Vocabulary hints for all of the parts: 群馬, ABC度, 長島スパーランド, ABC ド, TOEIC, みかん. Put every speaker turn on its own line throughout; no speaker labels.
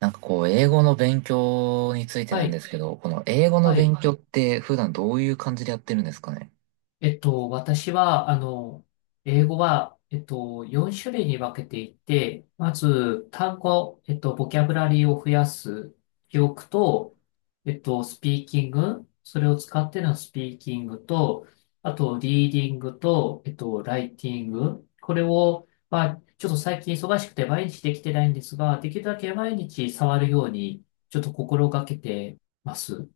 なんかこう、英語の勉強について
は
なんで
い、
すけど、この英語の
は
勉
い。
は強いって普段どういう感じでやってるんですかね。
私は、英語は、4種類に分けていて、まず、単語、ボキャブラリーを増やす、記憶と、スピーキング、それを使ってのスピーキングと、あと、リーディングと、ライティング、これを、まあ、ちょっと最近忙しくて毎日できてないんですが、できるだけ毎日触るように、ちょっと心がけてます。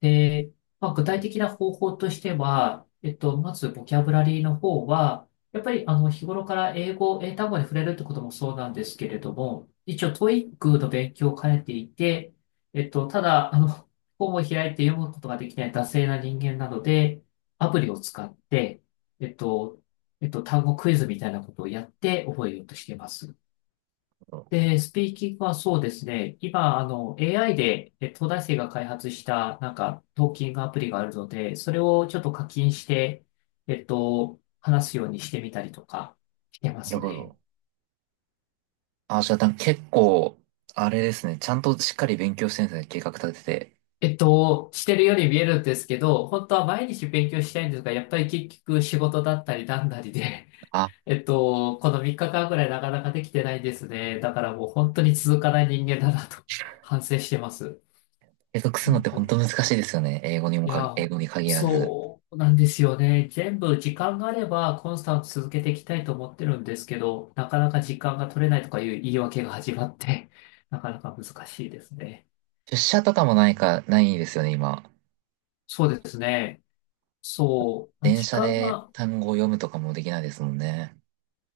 で、まあ、具
は
体
い。
的な方法としては、まずボキャブラリーの方は、やっぱりあの日頃から英語、英単語に触れるってこともそうなんですけれども、一応 TOEIC の勉強を兼ねていて、ただ、本を開いて読むことができない惰性な人間なので、アプリを使って、えっと、単語クイズみたいなことをやって覚えようとしています。で、スピーキングはそうですね。今、AI で、え東大生が開発した、なんか、トーキングアプリがあるので、それをちょっと課金して、話すようにしてみたりとか、してま
なる
す
ほ
ね。
ど。あ、じゃあなんか結構、あれですね、ちゃんとしっかり勉強してるんですね、計画立てて。
してるように見えるんですけど、本当は毎日勉強したいんですが、やっぱり結局仕事だったりなんだりで、
あ、
この3日間ぐらいなかなかできてないですね。だからもう本当に続かない人間だなと反省してます。
継続するのっ
本
て
当
本当
に。
難しいですよね。
い
英
や、
語に限らず。
そうなんですよね。全部時間があればコンスタント続けていきたいと思ってるんですけど、なかなか時間が取れないとかいう言い訳が始まって、なかなか難しいですね。
出社とかもないか、ないですよね、今。
そうですね。そう。まあ
電
時
車
間
で
が、
単語を読むとかもできないですもんね。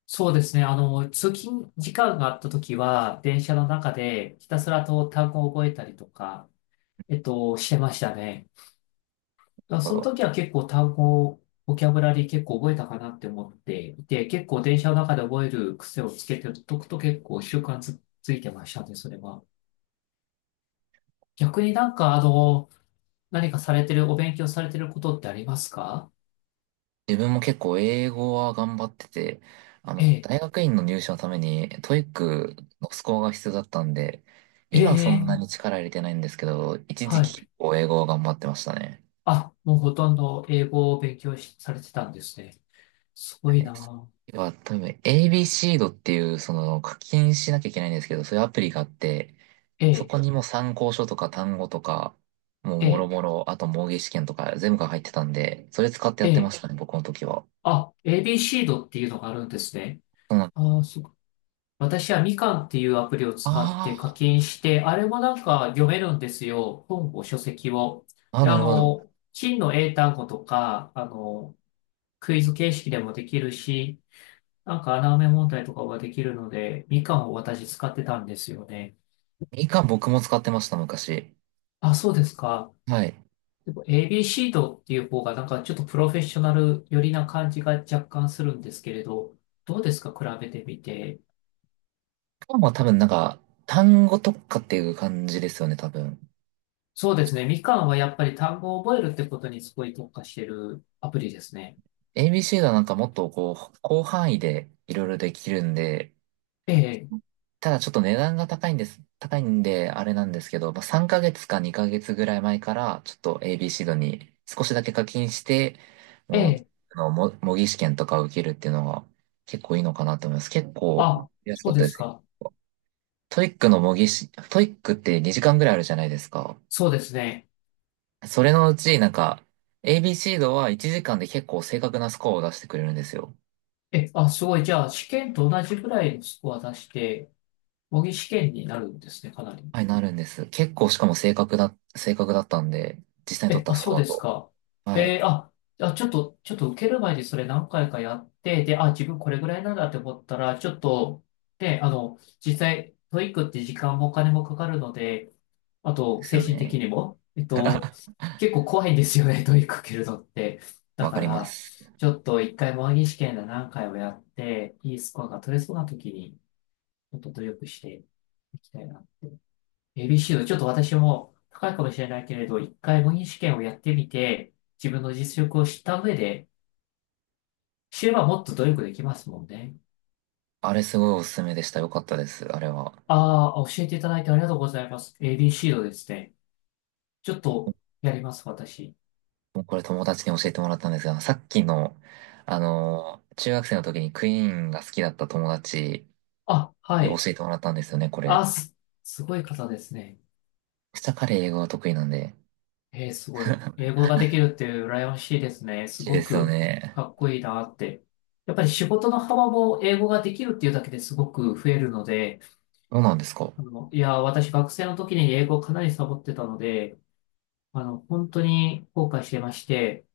そうですね。あの、通勤時間があった時は、電車の中でひたすらと単語を覚えたりとか、してましたね。だから
な
そ
る
の
ほど。
時は結構単語、ボキャブラリー結構覚えたかなって思っていて、結構電車の中で覚える癖をつけておくと結構習慣つ、ついてましたね、それは。逆になんかあの、何かされてる、お勉強されてることってありますか？
自分も結構英語は頑張ってて、
ええ、
大学院の入試のためにトイックのスコアが必要だったんで、
え
今はそんな
え、
に力入れてないんですけど、一時
は
期
い。
結構英語は頑張ってましたね。
あ、もうほとんど英語を勉強し、されてたんですね。す
は
ごい
い。
なぁ。
要は、多分 ABC ドっていう、その課金しなきゃいけないんですけど、そういうアプリがあって、
え
そ
え、
こにもう参考書とか単語とか、もう
え
もろ
え、
もろ、あと模擬試験とか全部が入ってたんで、それ使ってや
え
ってま
え、
したね、僕の時は。
あ、ABC ドっていうのがあるんですね。
そうなん
ああ、す私はみかんっていうアプリを使って
あ
課金して、あれもなんか読めるんですよ。本を、書籍を。
あ、ああ、
で、
なるほど。
真の英単語とか、クイズ形式でもできるし、なんか穴埋め問題とかができるので、みかんを私使ってたんですよね。
みかん僕も使ってました、昔。
あ、そうですか。
はい。
でも ABC ドっていう方がなんかちょっとプロフェッショナル寄りな感じが若干するんですけれど、どうですか比べてみて。
みかんは多分なんか、単語特化っていう感じですよね、多分。
そうですね。みかんはやっぱり単語を覚えるってことにすごい特化してるアプリですね。
ABC はなんかもっとこう、広範囲でいろいろできるんで、
ええ、
ただちょっと値段が高いんです。高いんで、あれなんですけど、まあ、3ヶ月か2ヶ月ぐらい前から、ちょっと ABC 度に少しだけ課金して、
え
もう、
え、
模擬試験とか受けるっていうのが結構いいのかなと思います。結構
あ、
安か
そう
っ
で
たで
す
すよ。
か。
トイックって2時間ぐらいあるじゃないですか。
そうですね。
それのうち、なんか、ABC 度は1時間で結構正確なスコアを出してくれるんですよ。
え、あ、すごい。じゃあ、試験と同じぐらいのスコア出して、模擬試験になるんですね、かなり。
はい、なるんです。結構しかも正確だったんで、実際に取っ
え、
た
あ、
ス
そう
コア
です
と。
か。
はい。
えーあ、あ、ちょっと受ける前にそれ何回かやって、で、あ、自分これぐらいなんだって思ったら、ちょっと、で、実際、トイックって時間もお金もかかるので、あ
で
と、
す
精
よ
神的
ね。
にも、結構怖いんですよね、問いかけるのって。だ
わ
か
かりま
ら、
す。
ちょっと一回模擬試験で何回もやって、いいスコアが取れそうな時に、ちょっと努力していきたいなって。ABC のちょっと私も高いかもしれないけれど、一回模擬試験をやってみて、自分の実力を知った上で、知ればもっと努力できますもんね。
あれすごいおすすめでした。よかったです。あれは。
ああ、教えていただいてありがとうございます。ABC のですね。ちょっとやります、私。
もうこれ友達に教えてもらったんですが、さっきの、中学生の時にクイーンが好きだった友達
あ、は
に教
い。
えてもらったんですよね、これ。
あ、す、すごい方ですね。
下彼英語が得意なんで。
えー、すごい。英語ができるっていう羨ましいですね。す
いいで
ご
すよ
く
ね。
かっこいいなって。やっぱり仕事の幅も英語ができるっていうだけですごく増えるので、
そうなんですか。
いや、私学生の時に英語をかなりサボってたので、本当に後悔してまして、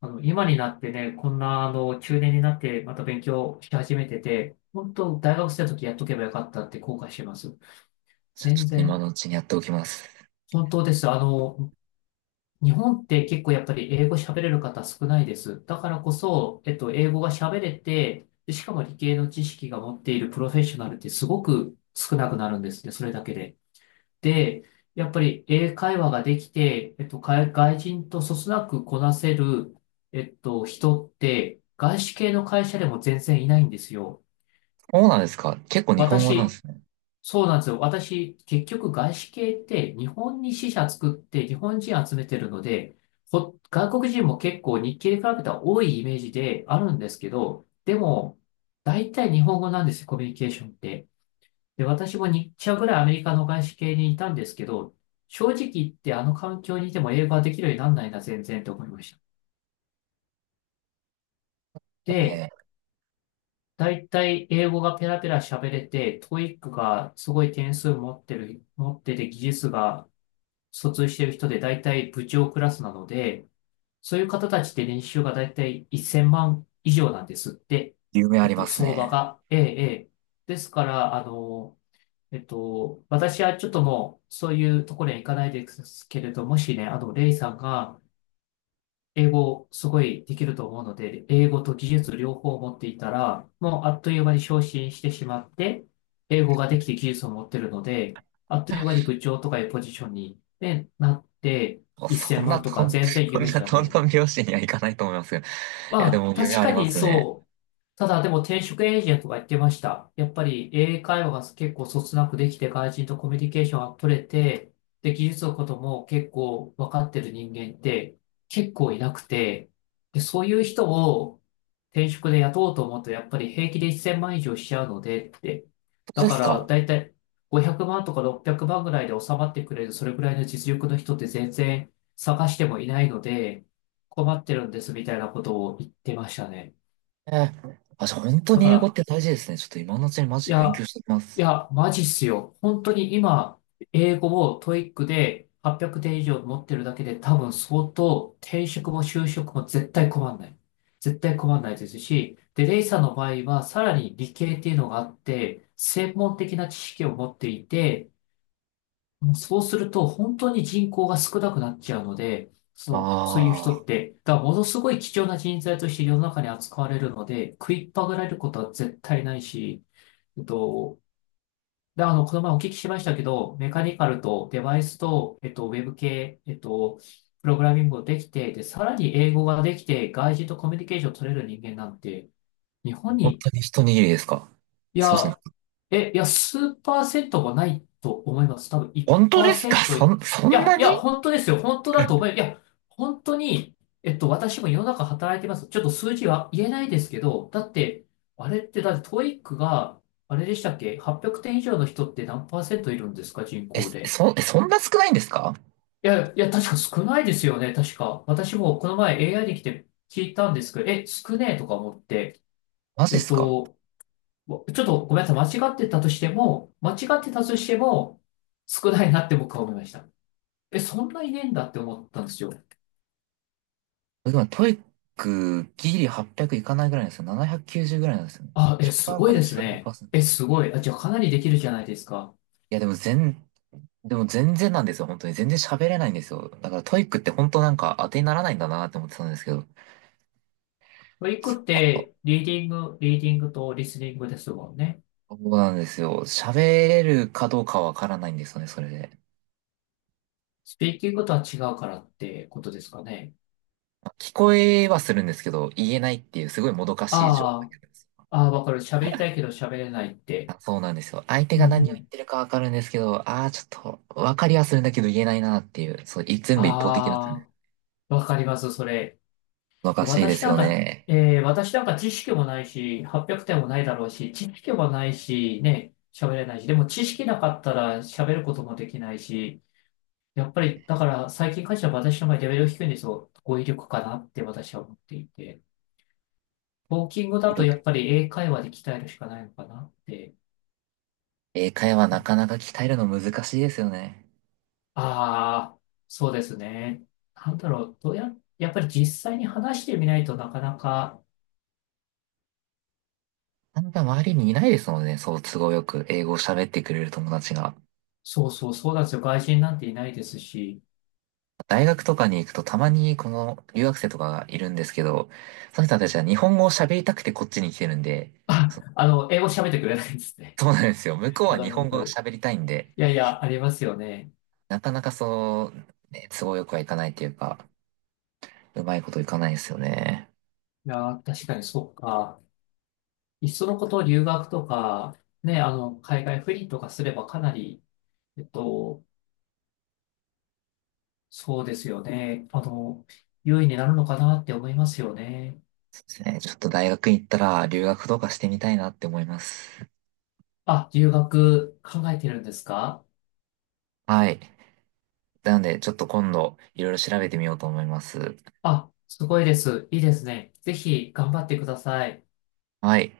今になってね、こんな、中年になってまた勉強し始めてて、本当、大学生の時やっとけばよかったって後悔してます。
じゃあち
全
ょっと今
然、
のうちにやっておきます。
本当です。日本って結構やっぱり英語喋れる方少ないです。だからこそ、英語が喋れて、でしかも理系の知識が持っているプロフェッショナルってすごく少なくなるんですね、それだけで。で、やっぱり英会話ができて、外人とそつなくこなせる、人って、外資系の会社でも全然いないんですよ。
そうなんですか。結構日本語なんで
私、
すね。
そうなんですよ。私、結局外資系って日本に支社作って日本人集めてるので、外国人も結構日系で比べたら多いイメージであるんですけど、でも、大体日本語なんですよ、コミュニケーションって。で、私も2社ぐらいアメリカの外資系にいたんですけど、正直言ってあの環境にいても英語ができるようになんないな、全然と思いました。で、
ね
大体英語がペラペラ喋れて、トーイックがすごい点数持ってる、持ってて技術が卒してる人で大体部長クラスなので、そういう方たちって年収が大体1000万以上なんですって。
え、有名あります
相場
ね。
が。ええ、ええ。ですから、私はちょっともう、そういうところには行かないですけれど、もしね、レイさんが、英語すごいできると思うので、英語と技術両方持っていたら、もうあっという間に昇進してしまって、英語ができて技術を持ってるので、あっという間に部長とかいうポジションに、ね、なって、
あそ
1000
んな
万と
と
か
ん、
全然
そん
夢
な
じゃ
ト
な
ン
い。
トン拍子にはいかないと思いますけど。いや、で
まあ、
も有名
確
あ
か
りま
に
すね。
そう。ただ、でも転職エージェントが言ってました。やっぱり英会話が結構そつなくできて、外人とコミュニケーションが取れて、で、技術のことも結構分かってる人間って結構いなくて、で、そういう人を転職で雇おうと思うと、やっぱり平気で1000万以上しちゃうのでって。
そ
だ
うで
か
す
ら、
か。
だいたい500万とか600万ぐらいで収まってくれる、それぐらいの実力の人って全然探してもいないので、困ってるんですみたいなことを言ってましたね。
ええ。あ、じゃあ本当
だ
に
か
英語っ
ら、
て大事ですね。ちょっと今のうちにマ
い
ジで勉強
や、
してきま
い
す。
や、マジっすよ。本当に今、英語を TOEIC で800点以上持ってるだけで多分相当転職も就職も絶対困んない。絶対困んないですし、で、レイさんの場合はさらに理系っていうのがあって、専門的な知識を持っていて、そうすると、本当に人口が少なくなっちゃうので、そういう
あ
人っ
あ、
て、がものすごい貴重な人材として世の中に扱われるので、食いっぱぐられることは絶対ないし、えっと、で、この前お聞きしましたけど、メカニカルとデバイスと、ウェブ系、プログラミングをできて、で、さらに英語ができて、外人とコミュニケーションを取れる人間なんて、日本
本
に、
当に一握りですか。
い
そうそう。
や、いや、数パーセントもないと思います。多分
本当ですか、
1%。い
そん
や、
な
いや、
に。
本当ですよ。本当だと思い、いや、本当に、私も世の中働いてます。ちょっと数字は言えないですけど、だって、あれって、だってト o イックが、あれでしたっけ ?800 点以上の人って何パーセントいるんですか人
え、
口で。
そんな少ないんですか。
いや、いや、確か少ないですよね。確か。私もこの前 AI で来て聞いたんですけど、少ねえとか思って。
マジ
え
で
っ
すか。
と、もうちょっとごめんなさい。間違ってたとしても、間違ってたとしても、少ないなって僕は思いました。そんな遺伝だって思ったんですよ。
今、トイックギリ800いかないぐらいなんですよ。790ぐらいなんですよね。
あ、
1
す
か
ごい
ら
です
じゅうごパ
ね。
ーセント。
え、すごい。あ、じゃあかなりできるじゃないですか。
いや、でも全然なんですよ、本当に。全然喋れないんですよ。だからトイックって本当なんか当てにならないんだなって思ってたんですけど。
トリッ
そっ
クっ
か。
て、リーディングとリスニングですもんね。
そうなんですよ。喋れるかどうかわからないんですよね、それで。
スピーキングとは違うからってことですかね。
まあ聞こえはするんですけど、言えないっていう、すごいもどかしい状態
あ
になります。
わかる。喋りたいけど喋れないって。
あ、そうなんですよ。相手
うんう
が何を言っ
ん。
てるかわかるんですけど、ああ、ちょっと、わかりはするんだけど言えないなっていう、そう、い全部一方的なっ
あ
ね。
あ、わかります、それ。
もどかしいで
私
す
なん
よ
か、
ね。
私なんか知識もないし、800点もないだろうし、知識もないし、ね、喋れないし、でも知識なかったら喋ることもできないし、やっぱり、だから最近会社は私の場合レベル低いんですよ。語彙力かなって私は思っていて。トーキングだとやっぱり英会話で鍛えるしかないのかなって。
英会話なかなか鍛えるの難しいですよね。
ああ、そうですね。なんだろう、どうや、やっぱり実際に話してみないとなかなか、
あんか周りにいないですもんね。そう、都合よく英語を喋ってくれる友達が。
そうそう、そうなんですよ。外人なんていないですし、
大学とかに行くとたまにこの留学生とかがいるんですけど、その人たちは日本語を喋りたくてこっちに来てるんで、
あ、
そ
英語喋ってくれないんですね。
そうなんですよ。向こ う
わ
は
か
日
るわ
本語
か
が
る。
喋りたいんで、
いやいや、ありますよね。
なかなかそう、ね、都合よくはいかないっていうか、うまいこといかないですよね。
いやー、確かにそうか。いっそのこと留学とか、ね、海外赴任とかすればかなり、えっと、そうですよね。優位になるのかなって思いますよね。
そうですね。ちょっと大学行ったら留学とかしてみたいなって思います。
あ、留学考えてるんですか？
はい。なので、ちょっと今度いろいろ調べてみようと思います。
あ、すごいです。いいですね。ぜひ頑張ってください。
はい。